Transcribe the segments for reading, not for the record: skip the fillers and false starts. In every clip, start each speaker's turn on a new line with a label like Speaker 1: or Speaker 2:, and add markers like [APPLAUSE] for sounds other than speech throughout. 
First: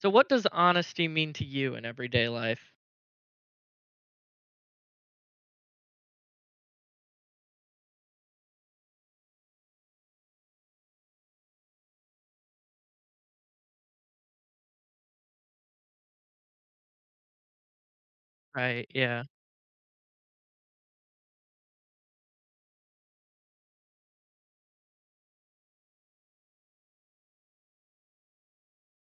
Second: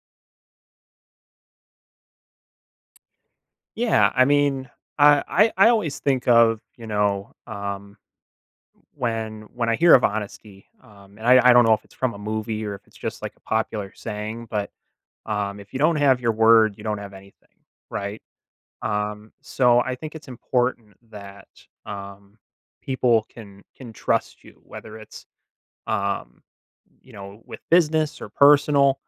Speaker 1: So what does honesty mean to you in everyday life?
Speaker 2: Yeah, I mean, I always think of, when I hear of honesty, and I don't know if it's from a movie or if it's just like a popular saying, but if you don't have your word, you don't have anything, right?
Speaker 1: Right, yeah,
Speaker 2: So I think it's important that, um, people can trust you, whether it's, um, with business or personal,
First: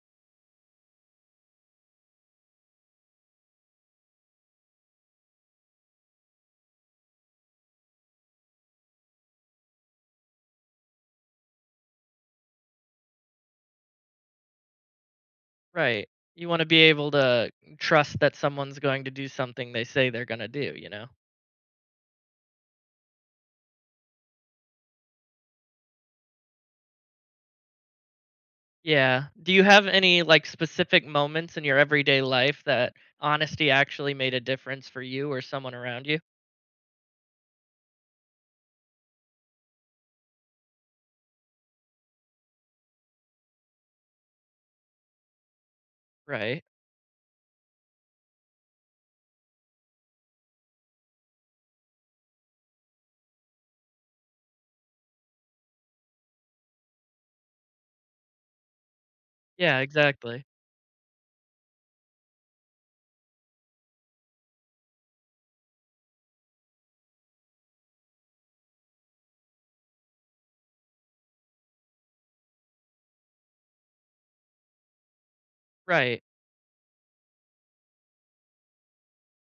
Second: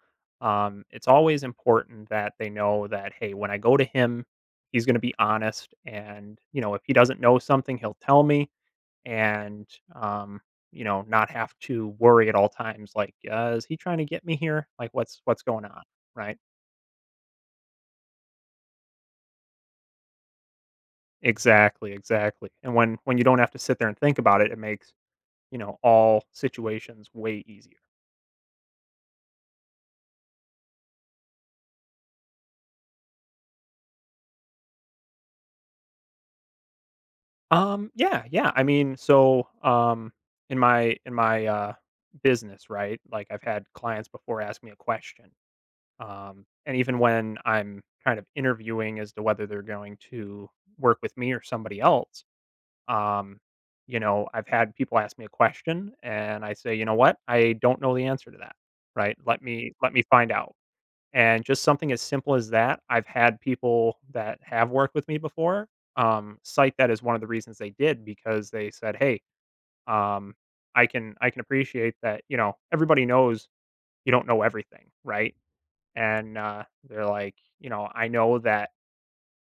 Speaker 2: it's always important that they know that, hey, when I go to him, he's going to be honest. And, if he doesn't know something, he'll tell me and, um, not have to worry at all times. Like, is he trying to get me here? Like, what's going on?
Speaker 1: right.
Speaker 2: Right.
Speaker 1: You wanna be able to trust that someone's going to do something they say they're gonna do, you know?
Speaker 2: Exactly. Exactly. And when you don't have to sit there and think about it, it makes, all situations way easier.
Speaker 1: Yeah. Do you have any, like, specific moments in your everyday life that honesty actually made a difference for you or someone around you?
Speaker 2: Yeah, yeah. I mean, so in my business, right, like, I've had clients before ask me a question,
Speaker 1: Right.
Speaker 2: and even when I'm kind of interviewing as to whether they're going to work with me or somebody else, um, I've had people ask me a question, and I say, "You know what? I don't know the answer to that," right? "Let me
Speaker 1: Yeah,
Speaker 2: let me find
Speaker 1: exactly.
Speaker 2: out." And just something as simple as that, I've had people that have worked with me before, cite that as one of the reasons they did because they said, "Hey, um, I can appreciate that, you know, everybody knows you don't know everything, right?"
Speaker 1: Right.
Speaker 2: And, they're like, "You know, I know that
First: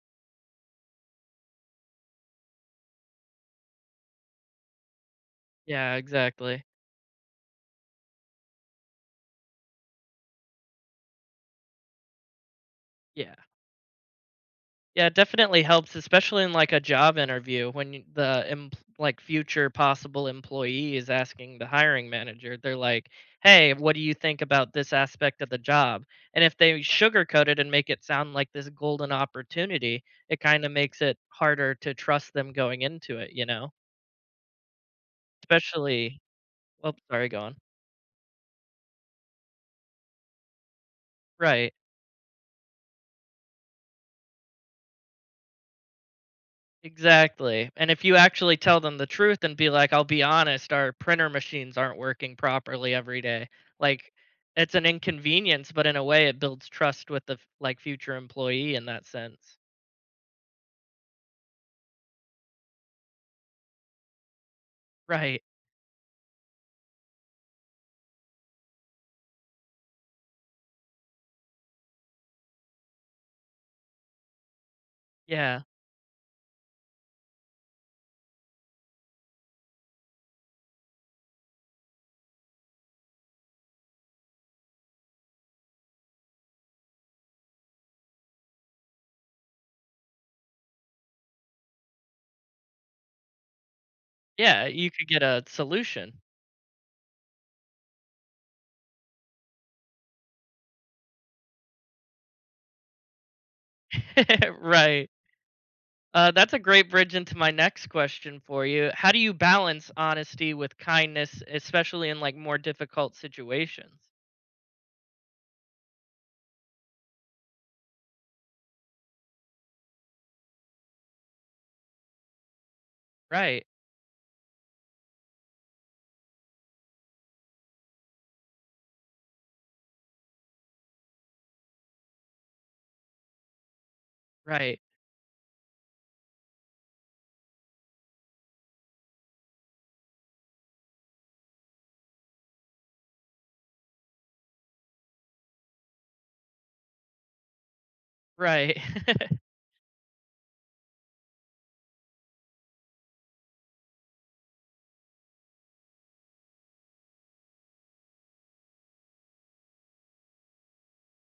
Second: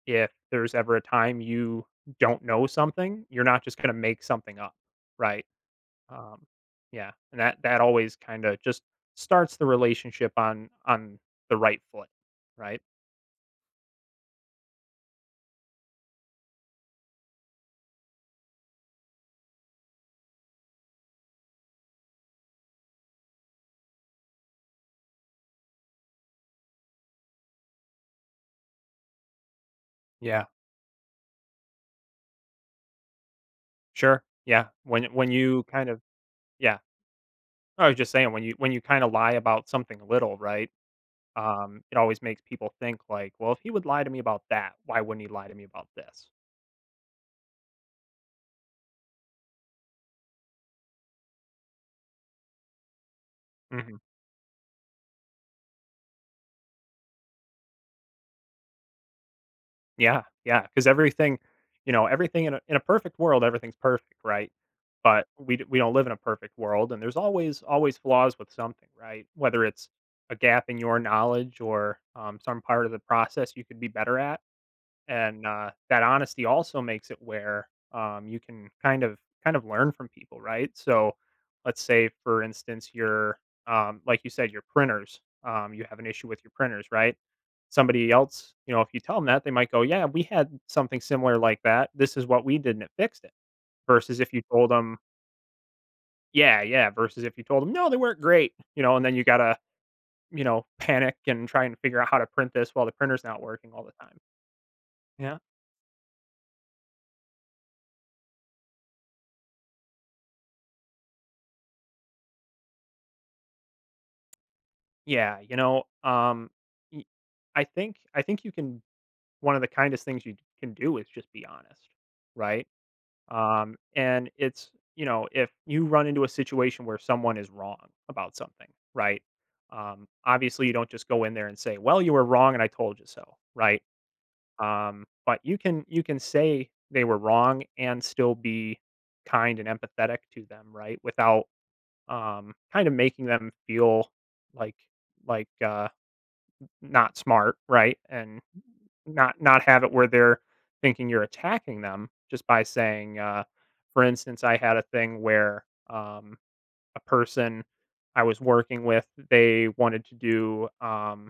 Speaker 2: if there's ever a time you don't know something, you're not just gonna make something up, right?"
Speaker 1: Yeah,
Speaker 2: Um,
Speaker 1: exactly.
Speaker 2: yeah, and that always kinda just starts the relationship on the right foot, right?
Speaker 1: Yeah. Yeah, it definitely helps, especially in like a job interview when like future possible employee is asking the hiring manager. They're like, "Hey, what do you think about this aspect of the job?" And if they sugarcoat it and make it sound like this golden opportunity, it
Speaker 2: Yeah.
Speaker 1: kind of makes it harder to trust them going into it, you know?
Speaker 2: Sure. Yeah. When you kind of
Speaker 1: Especially,
Speaker 2: yeah.
Speaker 1: well, sorry, go on.
Speaker 2: I was just saying when you kind of lie about something little, right?
Speaker 1: Right.
Speaker 2: It always makes people think like, well, if he would lie to me about that, why wouldn't he lie to me about this?
Speaker 1: Exactly. And if you actually tell them the truth and be like, I'll be honest, our printer machines aren't working properly every day.
Speaker 2: Hmm.
Speaker 1: Like it's an inconvenience, but in a way it builds trust with the like future employee in that sense.
Speaker 2: Yeah, yeah. Because everything, everything in a perfect world, everything's perfect, right? But
Speaker 1: Right.
Speaker 2: we don't live in a perfect world, and there's always flaws with something, right? Whether it's a gap in your knowledge or some part of the process you could be better at, and,
Speaker 1: Yeah.
Speaker 2: that honesty also makes it where, you can kind of learn from people, right? So, let's say, for instance, your, like you said, your printers, you have an issue with your printers, right? Somebody else, if you tell them that, they might go, "Yeah, we had something similar like that. This is what we did, and it fixed it." Versus if you
Speaker 1: Yeah.
Speaker 2: told
Speaker 1: You
Speaker 2: them,
Speaker 1: could get a solution.
Speaker 2: "Yeah, yeah," versus if you told them, "No, they weren't great," you know, and then you gotta, panic and try and figure out how to print this while the printer's not working all the time.
Speaker 1: [LAUGHS] Right.
Speaker 2: Yeah.
Speaker 1: That's a great bridge into my next question for you. How do you balance honesty with kindness, especially in like more difficult situations?
Speaker 2: Yeah, y- I think you can. One of the kindest things you can do is just be honest, right?
Speaker 1: Right.
Speaker 2: And it's you know, if you run into a situation where someone is wrong about something, right? Obviously, you don't just go in there and say, "Well, you were wrong, and I told you so," right?
Speaker 1: Right.
Speaker 2: But you can say they were wrong and still be kind and empathetic to them, right? Without kind of making them feel like like uh, not smart, right? And
Speaker 1: Right.
Speaker 2: not have it where they're thinking you're attacking them just by saying, for instance, I had a thing where a person I was working with, they wanted to do,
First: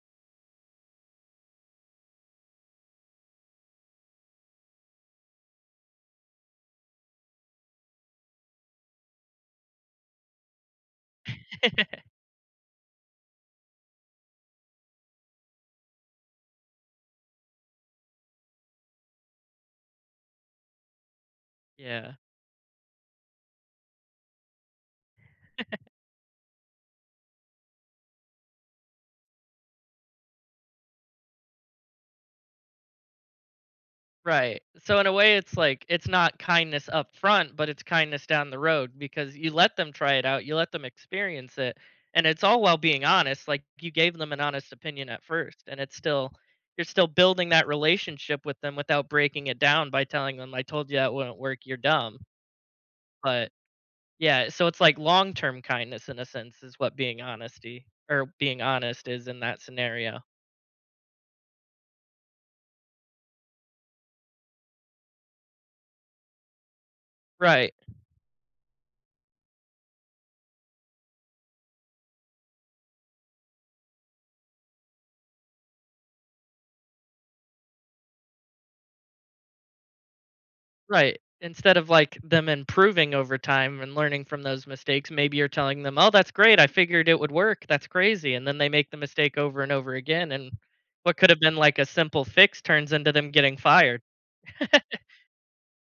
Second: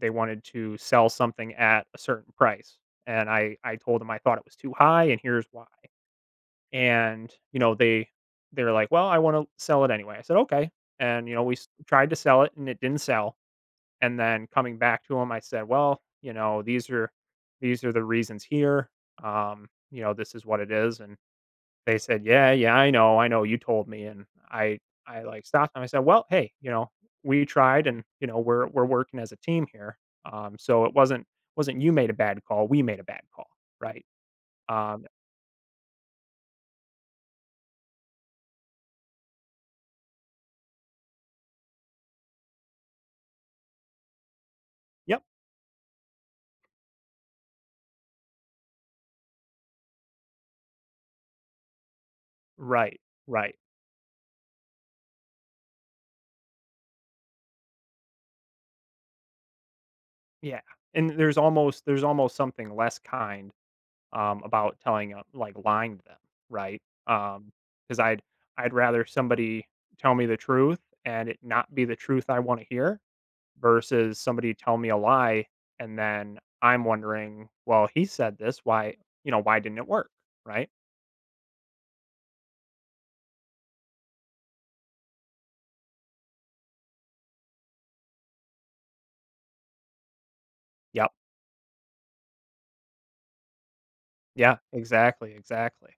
Speaker 2: they wanted to sell something at a certain price, and I told them I thought it was too high, and here's why. And you know they they're like, well, I want to sell it anyway. I said okay, and you know tried
Speaker 1: [LAUGHS]
Speaker 2: to sell it, and it didn't sell and then coming back to him, I said, "Well, you know, these are the reasons here. You know, this is what it is." And they
Speaker 1: Yeah.
Speaker 2: said, "Yeah, yeah, I know, I know. You told me." And I like stopped them. I said, "Well, hey, you know, we tried, and you know, we're working as a team here. So it wasn't you made a bad call. We made a bad call, right?
Speaker 1: Right. So
Speaker 2: Um,
Speaker 1: in a way it's like it's not kindness up front, but it's kindness down the road because you let them try it out, you let them experience it, and it's all while being honest, like you gave them an honest opinion
Speaker 2: yep,
Speaker 1: at first and it's still you're still building that relationship with them without breaking it down by telling them I told you that wouldn't work, you're dumb.
Speaker 2: right,
Speaker 1: But
Speaker 2: right,
Speaker 1: yeah, so it's like long-term kindness in a sense is what being honesty or being honest is in that scenario.
Speaker 2: yeah." And there's almost something less kind about telling like lying to them, right? Um,
Speaker 1: Right.
Speaker 2: because I'd rather somebody tell me the truth and it not be the truth I want to hear versus somebody tell me a lie and then I'm wondering, well, he said this, why you know why didn't it work, right?
Speaker 1: Right. Instead of like them improving over time and learning from those mistakes, maybe you're telling them, "Oh, that's great. I figured it would work. That's crazy." And then they make the mistake over and over again and
Speaker 2: Yep.
Speaker 1: what could have been like a simple fix turns into them getting fired.
Speaker 2: Yeah. Exactly. Exactly.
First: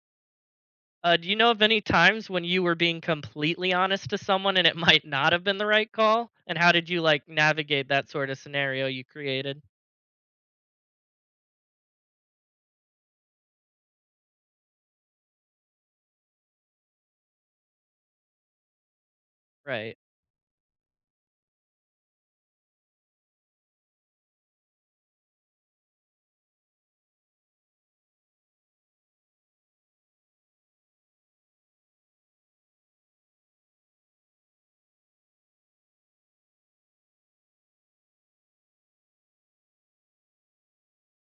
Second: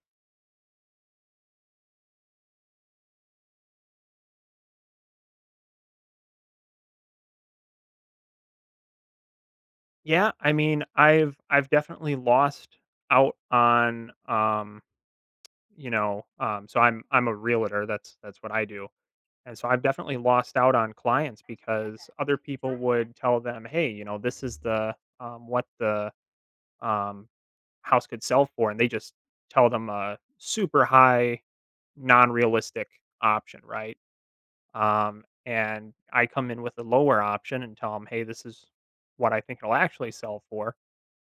Speaker 1: Do you know of any times when you were being completely honest to someone and it [LAUGHS] might not have been the right call? And how did you like navigate that sort of scenario you created?
Speaker 2: Yeah. I mean, I've definitely lost out on so I'm a realtor, that's what I do. And so I've
Speaker 1: Right.
Speaker 2: definitely lost out on clients because other people would tell them, "Hey, you know, this is the what the um, house could sell for," and they just tell them a super high, non-realistic option, right? And I come in with a lower option and tell them, "Hey, this is what I think it'll actually sell for,"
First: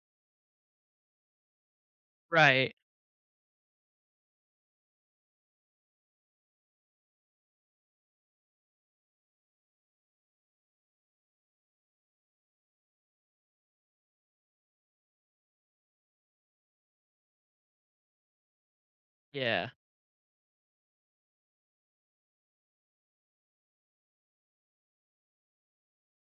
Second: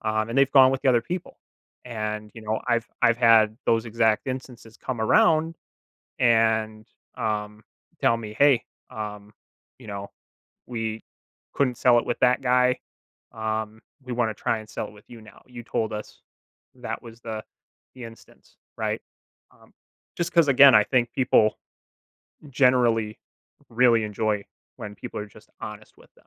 Speaker 2: and they've gone with the other people. And you know,
Speaker 1: Right.
Speaker 2: I've had those exact instances come around and, um, tell me, "Hey, you know, we couldn't sell it with that guy. We wanna try and sell it with you now. You told us that was the instance, right?"
Speaker 1: Yeah.
Speaker 2: Um, Just because, again, I think people generally really enjoy when people are just honest with them.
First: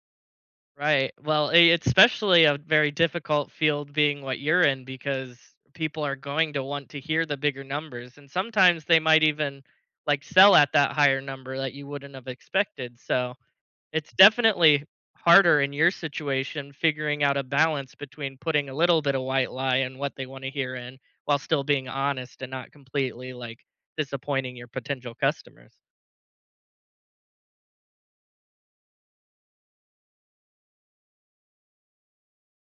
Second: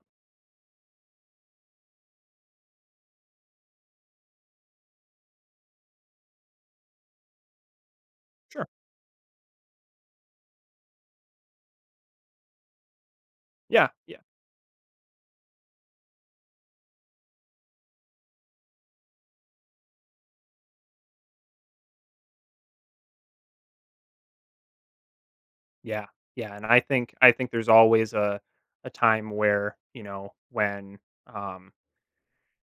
Speaker 1: Right. Well, I it's especially a very difficult field being what you're in because people are going to want to hear the bigger numbers and
Speaker 2: Sure.
Speaker 1: sometimes they might even like sell at that higher number that you wouldn't have expected. So,
Speaker 2: Yeah,
Speaker 1: it's
Speaker 2: yeah,
Speaker 1: definitely harder in your situation figuring out a balance between putting a little bit of white lie and what they want to hear in while still being honest and not completely like disappointing your potential customers.
Speaker 2: yeah, yeah, and I think there's always a time where, um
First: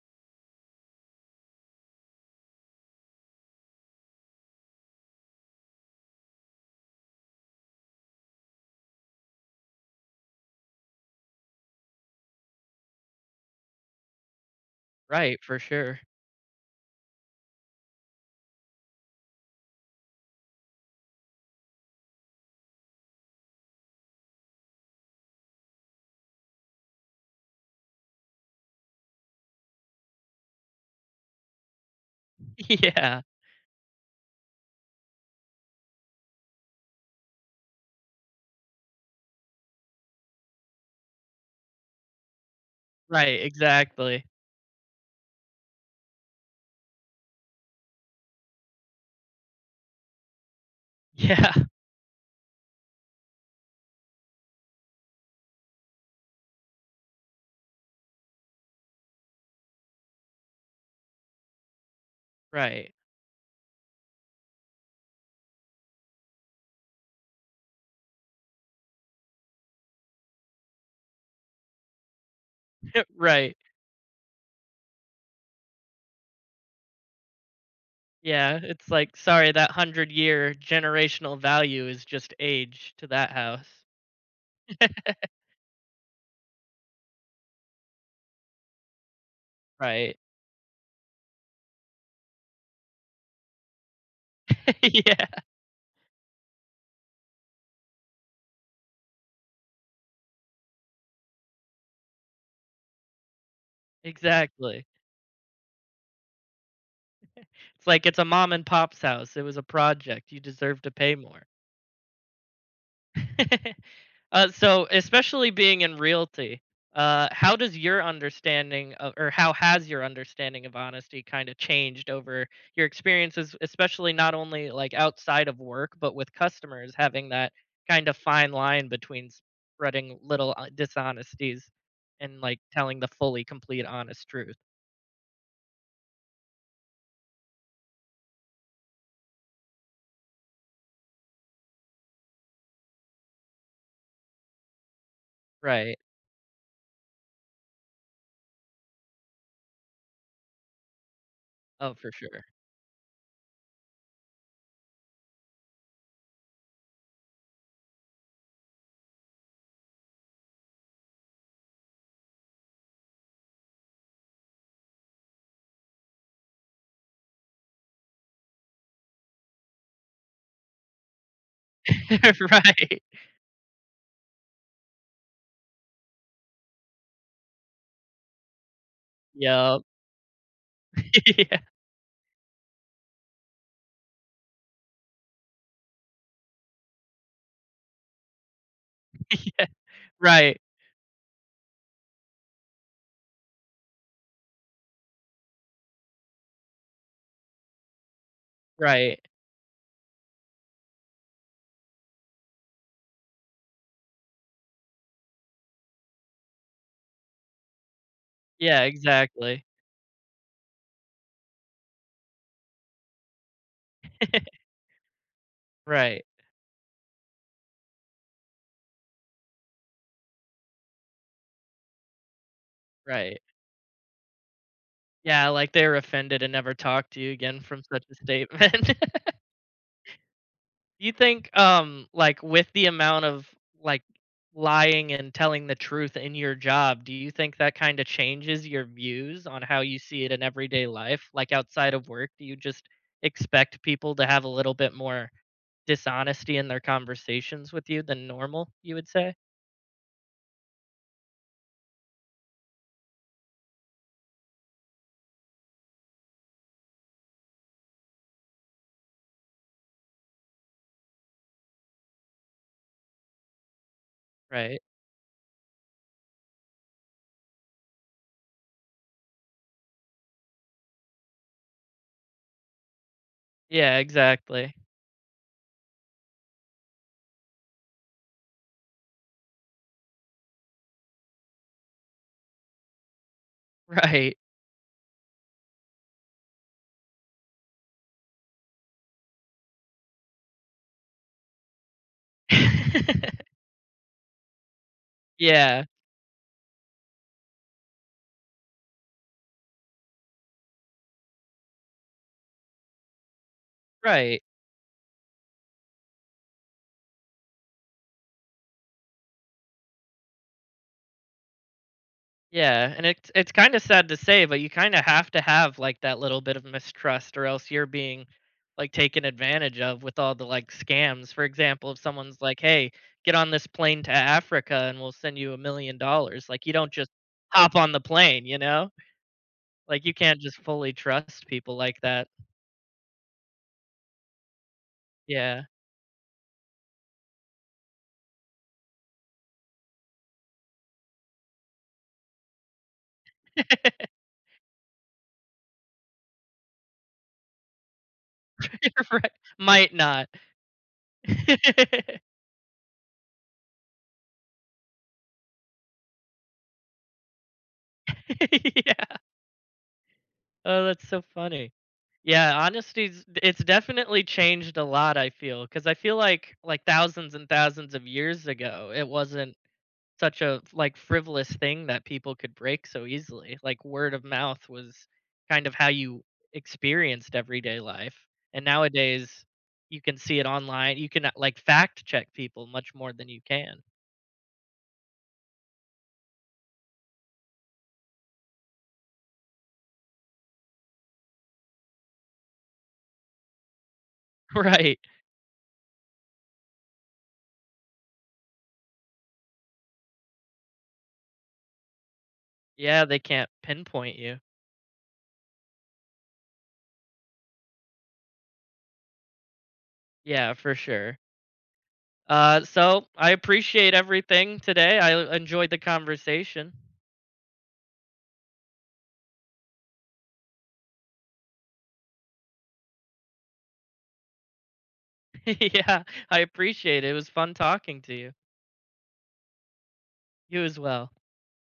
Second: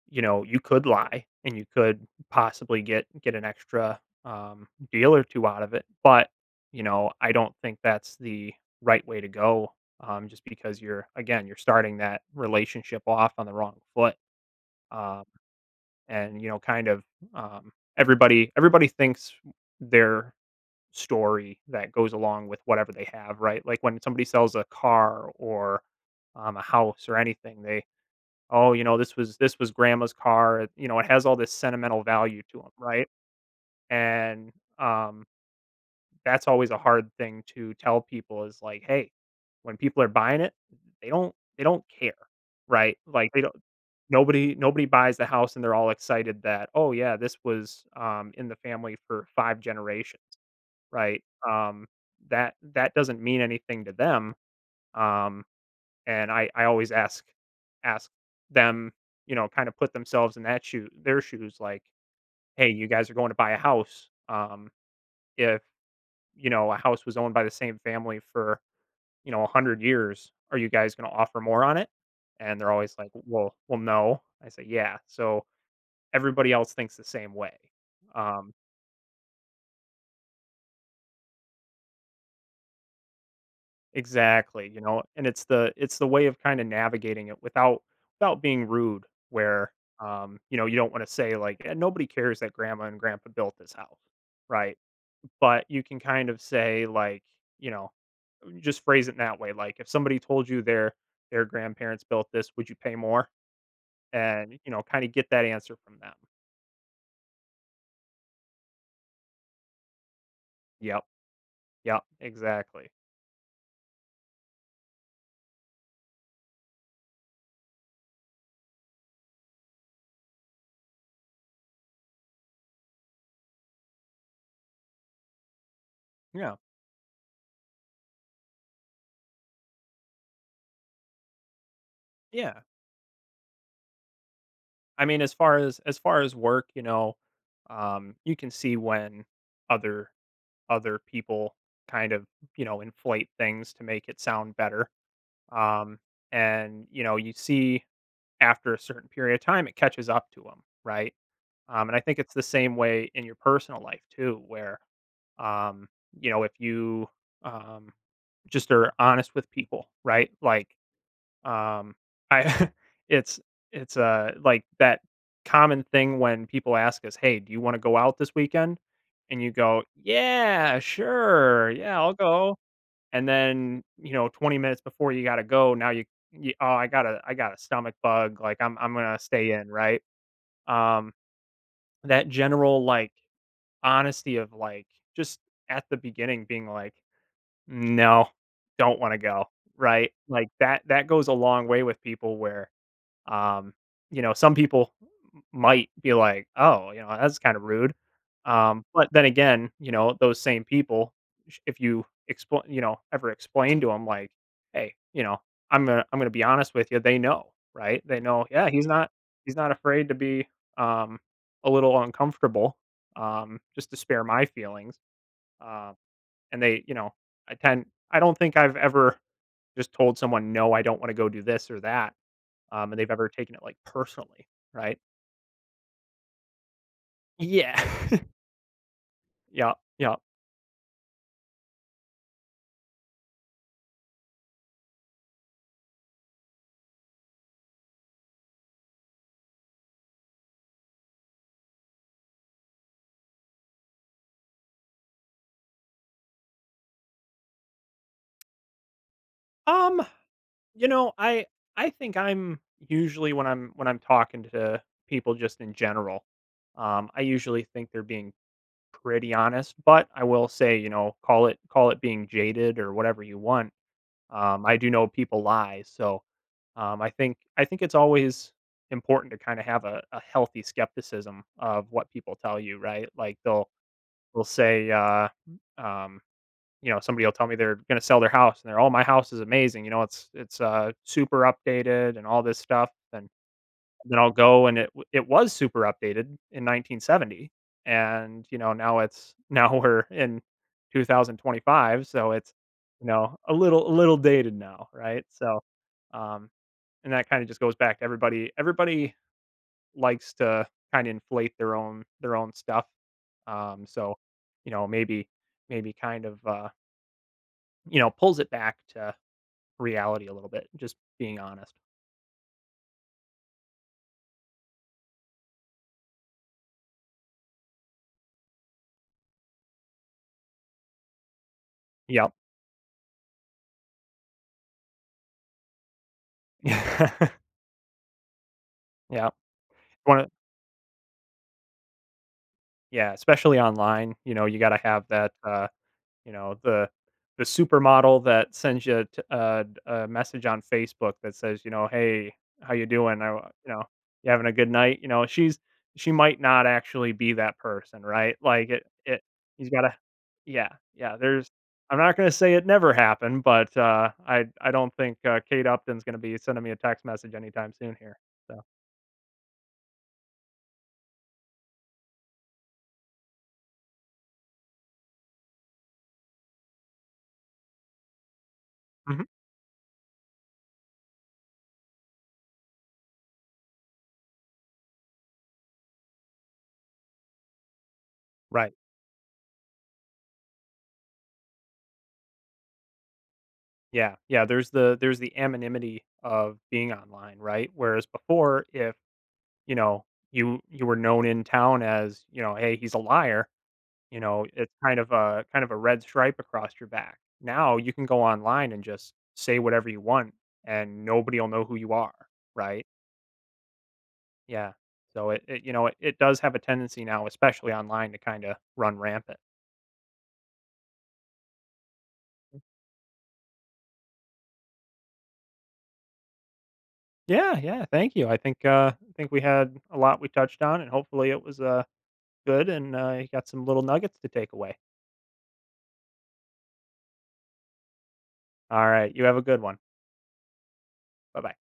Speaker 2: you could lie and you could possibly get an extra deal or two out of it. But you know, I don't think that's the right way to go. Just because you're again, you're starting that relationship off on the wrong foot, um,
Speaker 1: Right, for sure.
Speaker 2: and you know, um, everybody thinks their story that goes along with whatever they have, right? Like when somebody sells a car or a house or anything, they "Oh, you know, this was grandma's car," it- you know, it has all this sentimental value to
Speaker 1: [LAUGHS]
Speaker 2: them, right?
Speaker 1: Yeah.
Speaker 2: And, that's always a hard thing to tell people is like, "Hey, when people are buying it, they don't care," right? Like, they
Speaker 1: Right,
Speaker 2: don't
Speaker 1: exactly.
Speaker 2: nobody buys the house and they're all excited that, "Oh, yeah, this was, in the family for 5 generations," right?
Speaker 1: Yeah,
Speaker 2: That doesn't mean anything to them, um and I always ask them, you know, kind of put themselves in that shoe their shoes, like,
Speaker 1: [LAUGHS]
Speaker 2: "Hey, you
Speaker 1: Right.
Speaker 2: guys are going to buy a house. If, you know, a house was owned by the same family for, you know, 100 years, are you guys gonna offer more on it?" And they're always like, "Well
Speaker 1: Right.
Speaker 2: well, no." I say, "Yeah." So everybody else thinks the same way. Um
Speaker 1: Yeah, it's like, sorry, that 100-year generational value is just age to that house.
Speaker 2: Exactly, you know, and
Speaker 1: [LAUGHS]
Speaker 2: it's the way of kinda navigating it without without being rude where,
Speaker 1: Right.
Speaker 2: you know, you don't wanna say like, "Eh, nobody cares that grandma and grandpa built this house," right?
Speaker 1: [LAUGHS] Yeah,
Speaker 2: But you can kind of say like, you know, just phrase it in that way, like, if somebody told you their grandparents built this, would you pay more? And, you know,
Speaker 1: exactly.
Speaker 2: kinda get that answer from them.
Speaker 1: It's like, it's a mom and pop's house, it was a project, you deserve to
Speaker 2: Yep,
Speaker 1: pay more.
Speaker 2: yep, exactly.
Speaker 1: [LAUGHS] So, especially being in realty, how does your understanding of, or how has your understanding of honesty kind of changed over your experiences, especially not only like outside of work, but with
Speaker 2: Yeah,
Speaker 1: customers having that kind of fine line between spreading little dishonesties and
Speaker 2: yeah.
Speaker 1: like telling the fully complete honest truth?
Speaker 2: I mean, as far as work, you know, you can see when other other people kind of, inflate things to make it sound better.
Speaker 1: Right.
Speaker 2: Um, and, you know, you see after a certain period of time, it catches up to them, right?
Speaker 1: Oh,
Speaker 2: And I
Speaker 1: for
Speaker 2: think it's the
Speaker 1: sure.
Speaker 2: same way in your personal life too, where, um, you know, if you um, just are honest with people, right? Like, um, I [LAUGHS] it's it's, like that common thing when people ask us, "Hey, do you wanna go out this weekend?" And you go, "Yeah, sure. Yeah, I'll
Speaker 1: [LAUGHS]
Speaker 2: go."
Speaker 1: Right.
Speaker 2: And then, you know, 20 minutes before you gotta go, now you, "Oh, I got a stomach bug, like, I'm gonna stay in,"
Speaker 1: Yup.
Speaker 2: right? Um,
Speaker 1: [LAUGHS] Yeah.
Speaker 2: that general, like, honesty of, like, just at the beginning being like, "No, don't wanna go," right? Like,
Speaker 1: Right.
Speaker 2: that goes a long way with people where um, some people might be like, "Oh, you know, that's kinda rude." But
Speaker 1: Right.
Speaker 2: then again, you know, those same people, sh if you explain, you know, ever explain to them like, "Hey, you know, I'm gonna be honest with you," they know, right? They know, "Yeah,
Speaker 1: Yeah,
Speaker 2: he's not
Speaker 1: exactly.
Speaker 2: afraid to be, um, a little uncomfortable, just to spare my feelings." Uh,
Speaker 1: Right.
Speaker 2: and they you know, I tend I don't think I've ever just told someone, "No, I don't wanna go do this or that." Um, and they've ever
Speaker 1: Right.
Speaker 2: taken it like personally, right?
Speaker 1: Yeah, like they were offended and never talked to you again
Speaker 2: Yeah.
Speaker 1: from such a
Speaker 2: [LAUGHS]
Speaker 1: statement.
Speaker 2: Yeah, yeah.
Speaker 1: [LAUGHS] Do you think, like with the amount of like lying and telling the truth in your job, do you think that kind of changes your views on how you see it in everyday life? Like outside of work, do you just expect people to have a little bit more dishonesty in their conversations with you than normal, you would say?
Speaker 2: Um, you know, I I think I'm usually when I'm talking to people just in general, I usually think they're being pretty honest, but I will say, you know, call it being jaded or whatever you want. I
Speaker 1: Right.
Speaker 2: do know people lie, so I think it's always important to kind of have a healthy skepticism of what people tell you, right? Like
Speaker 1: Yeah,
Speaker 2: they'll
Speaker 1: exactly.
Speaker 2: say um, you know, somebody will tell me they're going to sell their house and they're, "Oh, my house is amazing. You know, it's super updated and all this stuff." And then I'll
Speaker 1: Right.
Speaker 2: go and it was super updated in 1970 and, you know, now it's [LAUGHS] now we're in 2025, so it's you know, a
Speaker 1: [LAUGHS]
Speaker 2: little dated now, right? So
Speaker 1: Yeah,
Speaker 2: um and that kind of just goes back to everybody likes to kind of inflate their own stuff. So,
Speaker 1: right.
Speaker 2: you know, maybe kind of you know, pulls it back to reality a little bit, just being honest.
Speaker 1: Yeah, and it's kind of sad to say, but you kind of have to have like that little bit of mistrust, or else you're being like taken advantage of with all the like scams. For example, if
Speaker 2: Yep.
Speaker 1: someone's like, "Hey, get on this plane to Africa, and we'll send you $1 million," like you don't just
Speaker 2: [LAUGHS]
Speaker 1: hop on the plane, you know?
Speaker 2: Yeah.
Speaker 1: Like you
Speaker 2: One of
Speaker 1: can't just fully trust people like that.
Speaker 2: yeah, especially online, you know, you gotta have that,
Speaker 1: Yeah,
Speaker 2: you know, the supermodel that sends you t a message on Facebook that says, you know, "Hey, how you doing? I w you know,
Speaker 1: [LAUGHS]
Speaker 2: you having a good night?" You know, she might not actually be that person, right? Like,
Speaker 1: You're
Speaker 2: it
Speaker 1: right.
Speaker 2: he's gotta
Speaker 1: Might not.
Speaker 2: yeah, yeah,
Speaker 1: [LAUGHS]
Speaker 2: there's I'm not gonna say it never happened, but, I don't think, Kate Upton's gonna be sending me a text message anytime soon here, so.
Speaker 1: Yeah. Oh, that's so funny. Yeah, honesty's it's definitely changed a lot, I feel, 'cause I feel like thousands and thousands of years ago, it
Speaker 2: Mhm.
Speaker 1: wasn't such a like frivolous thing that people could break so easily. Like word of mouth was kind of how you experienced everyday life. And
Speaker 2: Right.
Speaker 1: nowadays you can see it online. You can like fact check people much more than you can.
Speaker 2: Yeah, there's there's the anonymity of being online, right? Whereas before, if you know, you were known in town as, you know, "Hey, he's a liar." You know,
Speaker 1: [LAUGHS]
Speaker 2: it's
Speaker 1: Right.
Speaker 2: kind of a red stripe across your back. Now you can go online and just say whatever you want and nobody will know who you are, right?
Speaker 1: Yeah, they can't pinpoint you.
Speaker 2: Yeah. So it you know, it does have a tendency now, especially online, to kind of run rampant.
Speaker 1: Yeah, for sure. So I appreciate everything today. I enjoyed the conversation.
Speaker 2: Yeah, yeah. Thank you. I think we had a lot we touched on and hopefully it was good and you got some little nuggets to take away.
Speaker 1: [LAUGHS] Yeah, I appreciate it. It was fun talking to you.
Speaker 2: All right. You have a good one.
Speaker 1: You as well.
Speaker 2: Bye bye.